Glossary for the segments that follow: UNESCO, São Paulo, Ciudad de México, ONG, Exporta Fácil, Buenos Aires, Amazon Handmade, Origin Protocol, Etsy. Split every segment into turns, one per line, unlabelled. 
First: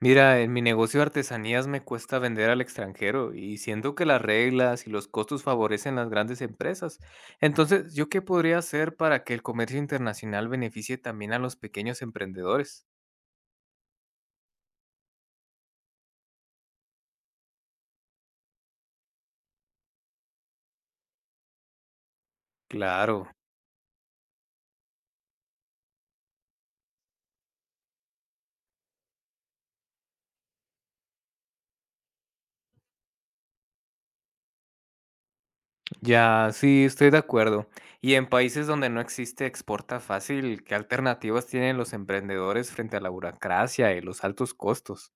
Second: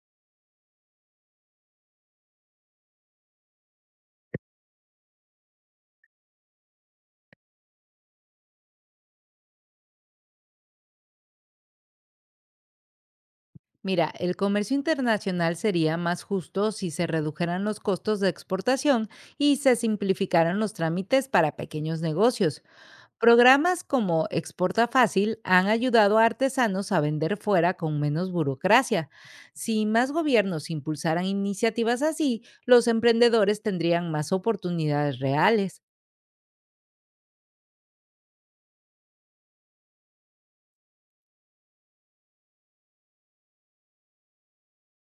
Mira, en mi negocio de artesanías me cuesta vender al extranjero y siento que las reglas y los costos favorecen las grandes empresas. Entonces, ¿yo qué podría hacer para que el comercio internacional beneficie también a los pequeños emprendedores?
Mira, el comercio internacional sería más justo si se redujeran los costos de exportación y se simplificaran los trámites para pequeños negocios.
Claro,
Programas como Exporta Fácil han ayudado a artesanos a vender fuera con menos burocracia. Si más gobiernos impulsaran iniciativas así, los emprendedores tendrían más oportunidades reales.
ya, sí, estoy de acuerdo. Y en países donde no existe Exporta Fácil, ¿qué alternativas tienen los emprendedores frente a la burocracia y los altos costos?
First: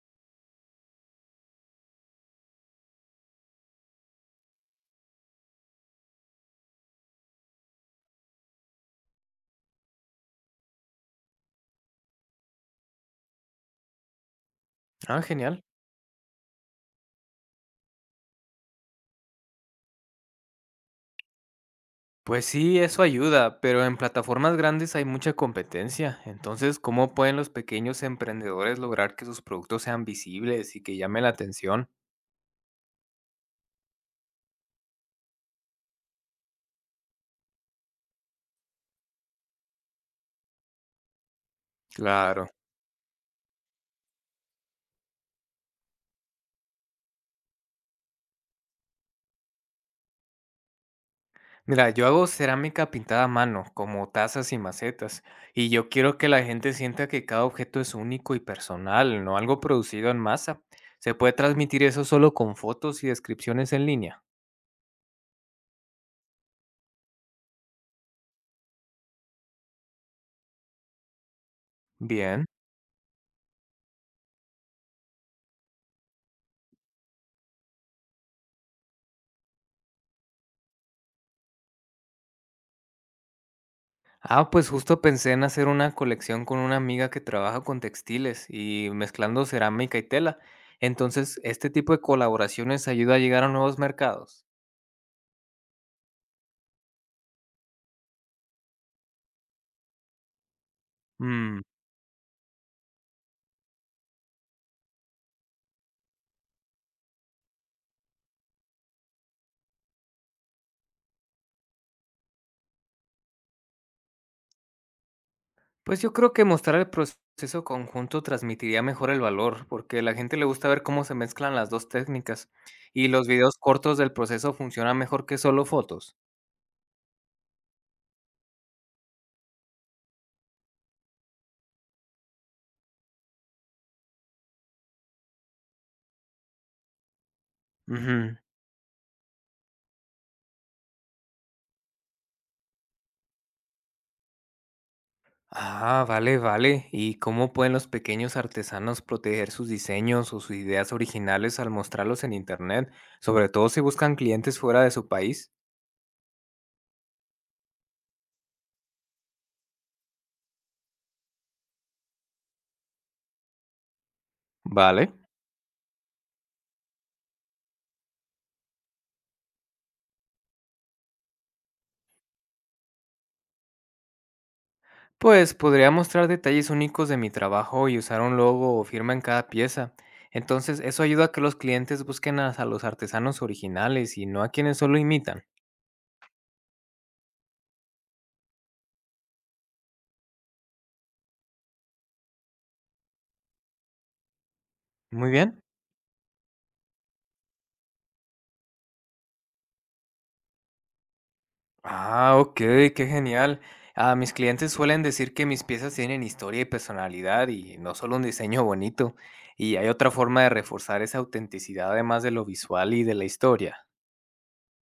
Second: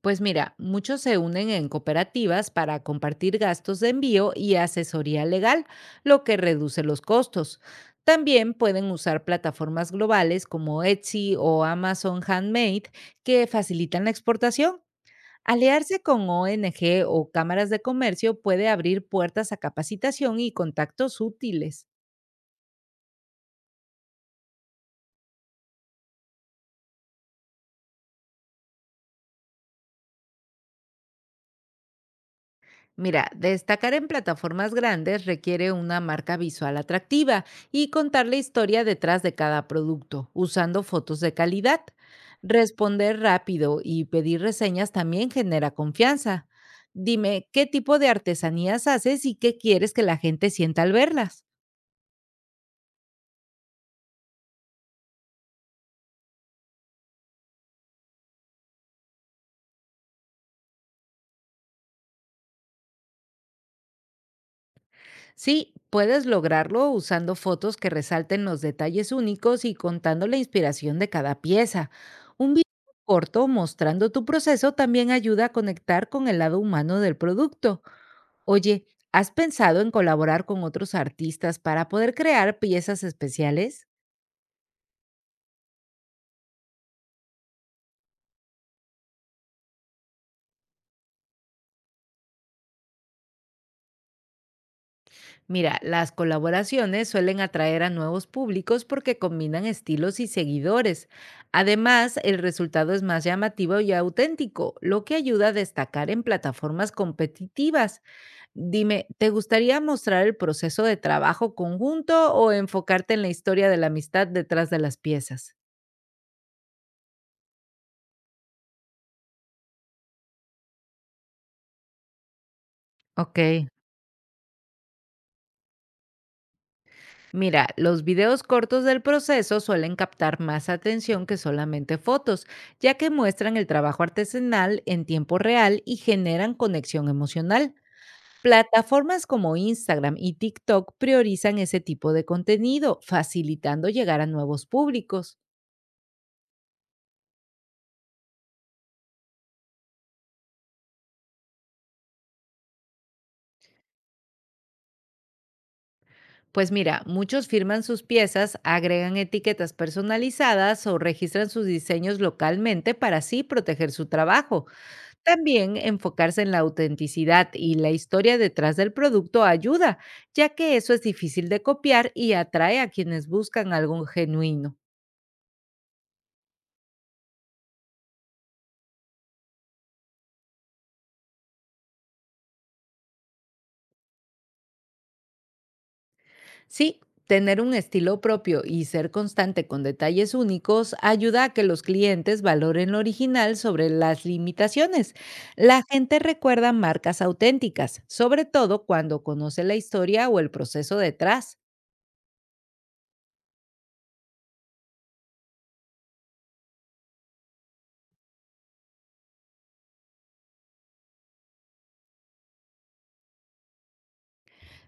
Pues mira, muchos se unen en cooperativas para compartir gastos de envío y asesoría legal, lo que reduce los costos. También pueden usar plataformas globales como Etsy o Amazon Handmade que facilitan la exportación.
Ah, genial.
Aliarse con ONG o cámaras de comercio puede abrir puertas a capacitación y contactos útiles.
Pues sí, eso ayuda, pero en plataformas grandes hay mucha competencia. Entonces, ¿cómo pueden los pequeños emprendedores lograr que sus productos sean visibles y que llamen la atención?
Mira, destacar en plataformas grandes requiere una marca visual atractiva y contar la historia detrás de cada producto, usando fotos de calidad.
Claro.
Responder rápido y pedir reseñas también genera confianza. Dime, ¿qué tipo de artesanías haces y qué quieres que la gente sienta al verlas?
Mira, yo hago cerámica pintada a mano, como tazas y macetas, y yo quiero que la gente sienta que cada objeto es único y personal, no algo producido en masa. ¿Se puede transmitir eso solo con fotos y descripciones en línea?
Sí, puedes lograrlo usando fotos que resalten los detalles únicos y contando la inspiración de cada pieza.
Bien.
Un video corto mostrando tu proceso también ayuda a conectar con el lado humano del producto. Oye, ¿has pensado en colaborar con otros artistas para poder crear piezas especiales?
Ah, pues justo pensé en hacer una colección con una amiga que trabaja con textiles y mezclando cerámica y tela. Entonces, ¿este tipo de colaboraciones ayuda a llegar a nuevos mercados?
Mira, las colaboraciones suelen atraer a nuevos públicos porque combinan estilos y seguidores.
Mm,
Además, el resultado es más llamativo y auténtico, lo que ayuda a destacar en plataformas competitivas. Dime, ¿te gustaría mostrar el proceso de trabajo conjunto o enfocarte en la historia de la amistad detrás de las piezas?
pues yo creo que mostrar el proceso conjunto transmitiría mejor el valor, porque a la gente le gusta ver cómo se mezclan las dos técnicas y los videos
Ok.
cortos del proceso funcionan mejor que solo fotos.
Mira, los videos cortos del proceso suelen captar más atención que solamente fotos, ya que muestran el trabajo artesanal en tiempo real y generan conexión emocional.
Ujú.
Plataformas como Instagram y TikTok priorizan ese tipo de contenido, facilitando llegar a nuevos públicos.
Ah, vale, vale. ¿Y cómo pueden los pequeños artesanos proteger sus diseños o sus ideas originales al mostrarlos en Internet, sobre todo si buscan clientes fuera de su país?
Pues mira, muchos firman sus piezas, agregan etiquetas personalizadas o registran sus diseños localmente para así proteger su trabajo.
Vale.
También enfocarse en la autenticidad y la historia detrás del producto ayuda, ya que eso es difícil de copiar y atrae a quienes buscan algo genuino.
Pues podría mostrar detalles únicos de mi trabajo y usar un logo o firma en cada pieza. Entonces, eso ayuda a que los clientes busquen a los artesanos originales y no a quienes solo imitan.
Sí, tener un estilo propio y ser constante con detalles únicos ayuda a que los clientes valoren lo original sobre las limitaciones.
Muy bien.
La gente recuerda marcas auténticas, sobre todo cuando conoce la historia o el proceso detrás.
Ah, ok, qué genial. Ah, mis clientes suelen decir que mis piezas tienen historia y personalidad y no solo un diseño bonito. Y hay otra forma de reforzar esa autenticidad además de lo visual y de la historia.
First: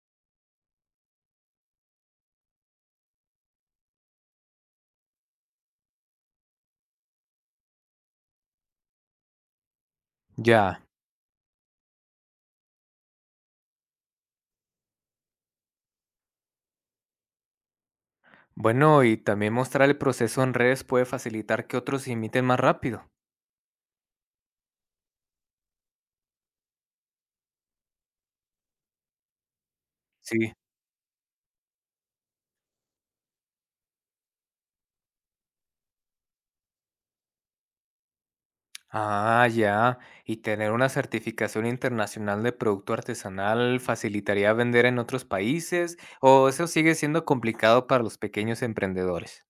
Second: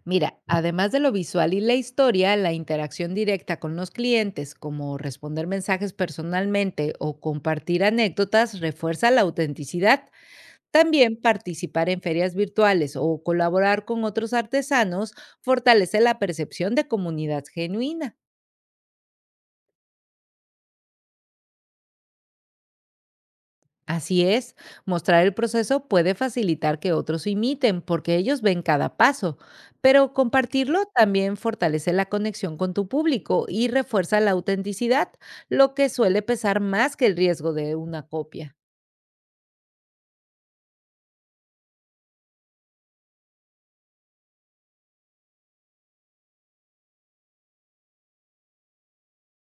Mira, además de lo visual y la historia, la interacción directa con los clientes, como responder mensajes personalmente o compartir anécdotas, refuerza la autenticidad.
Ya.
También participar en ferias virtuales o colaborar con otros artesanos fortalece la percepción de comunidad genuina.
Bueno, y también mostrar el proceso en redes puede facilitar que otros imiten más rápido.
Así es, mostrar el proceso puede facilitar que otros imiten porque ellos ven cada paso, pero
Sí.
compartirlo también fortalece la conexión con tu público y refuerza la autenticidad, lo que suele pesar más que el riesgo de una copia.
Ah, ya. Y tener una certificación internacional de producto artesanal facilitaría vender en otros países, o eso sigue siendo complicado para los pequeños emprendedores.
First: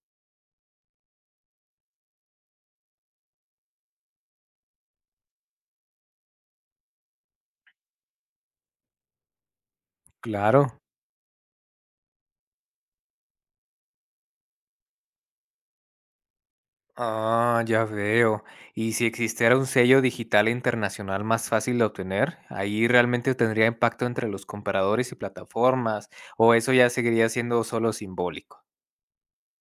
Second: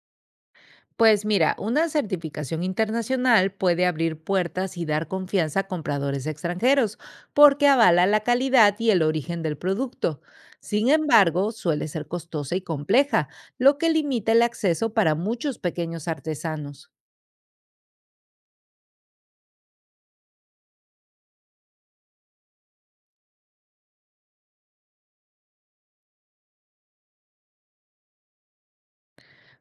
Pues mira, una certificación internacional puede abrir puertas y dar confianza a compradores extranjeros, porque avala la calidad y el origen del producto.
Claro.
Sin embargo, suele ser costosa y compleja, lo que limita el acceso para muchos pequeños artesanos.
Ah, ya veo. Y si existiera un sello digital internacional más fácil de obtener, ahí realmente tendría impacto entre los compradores y plataformas, o eso ya seguiría siendo solo simbólico.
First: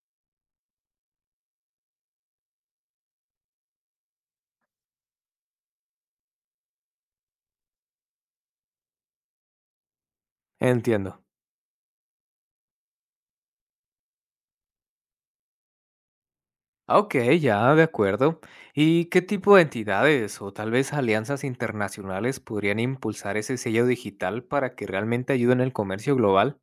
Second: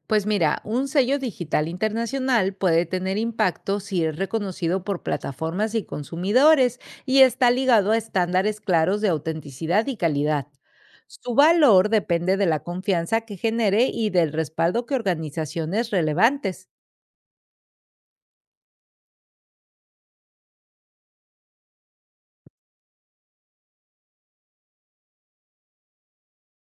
Pues mira, un sello digital internacional puede tener impacto si es reconocido por plataformas y consumidores y está ligado a estándares claros de autenticidad y calidad.
Entiendo.
Su valor depende de la confianza que genere y del respaldo que organizaciones relevantes.
Ah, ok, ya, de acuerdo. ¿Y qué tipo de entidades o tal vez alianzas internacionales podrían impulsar ese sello digital para que realmente ayuden el comercio global?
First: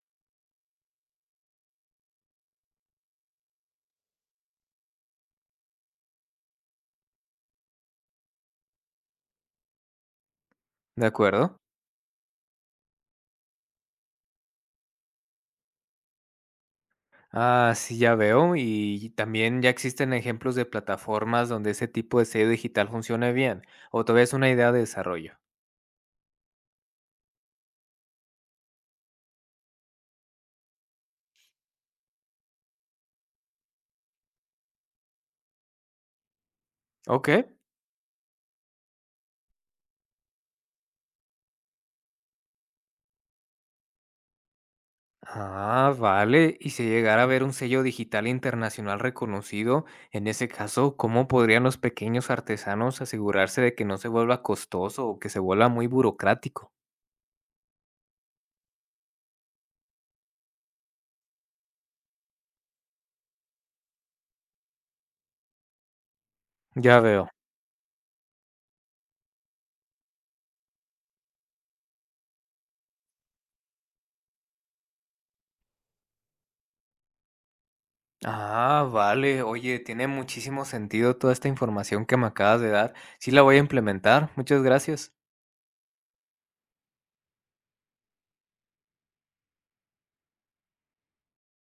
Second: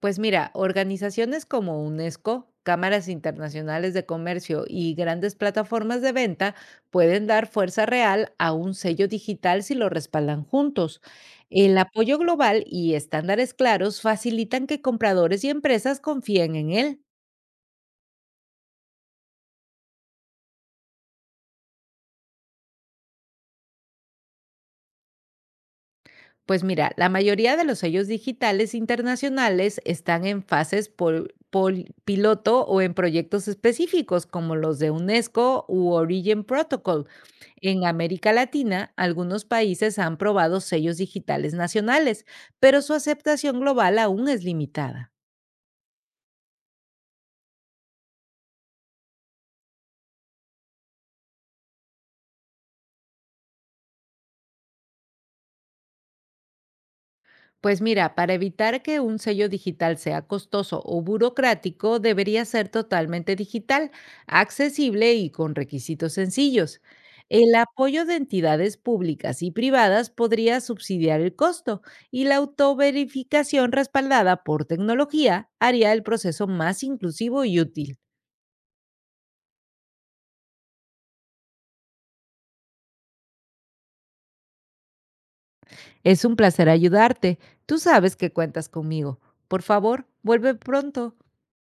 Pues mira, organizaciones como UNESCO, cámaras internacionales de comercio y grandes plataformas de venta pueden dar fuerza real a un sello digital si lo respaldan juntos.
¿De acuerdo?
El apoyo global y estándares claros facilitan que compradores y empresas confíen en él.
Ah, sí, ya veo. Y también ya existen ejemplos de plataformas donde ese tipo de sello digital funcione bien, o todavía es una idea de desarrollo.
Pues mira, la mayoría de los sellos digitales internacionales están en fases piloto o en proyectos específicos como los de UNESCO u Origin Protocol.
Ok.
En América Latina, algunos países han probado sellos digitales nacionales, pero su aceptación global aún es limitada.
Ah, vale. Y si llegara a haber un sello digital internacional reconocido, en ese caso, ¿cómo podrían los pequeños artesanos asegurarse de que no se vuelva costoso o que se vuelva muy burocrático?
Pues mira, para evitar que un sello digital sea costoso o burocrático, debería ser totalmente digital, accesible y con requisitos sencillos.
Ya veo.
El apoyo de entidades públicas y privadas podría subsidiar el costo y la autoverificación respaldada por tecnología haría el proceso más inclusivo y útil.
Ah, vale. Oye, tiene muchísimo sentido toda esta información que me acabas de dar. Sí la voy a implementar. Muchas gracias.
Es un placer ayudarte. Tú sabes que cuentas conmigo. Por favor, vuelve pronto.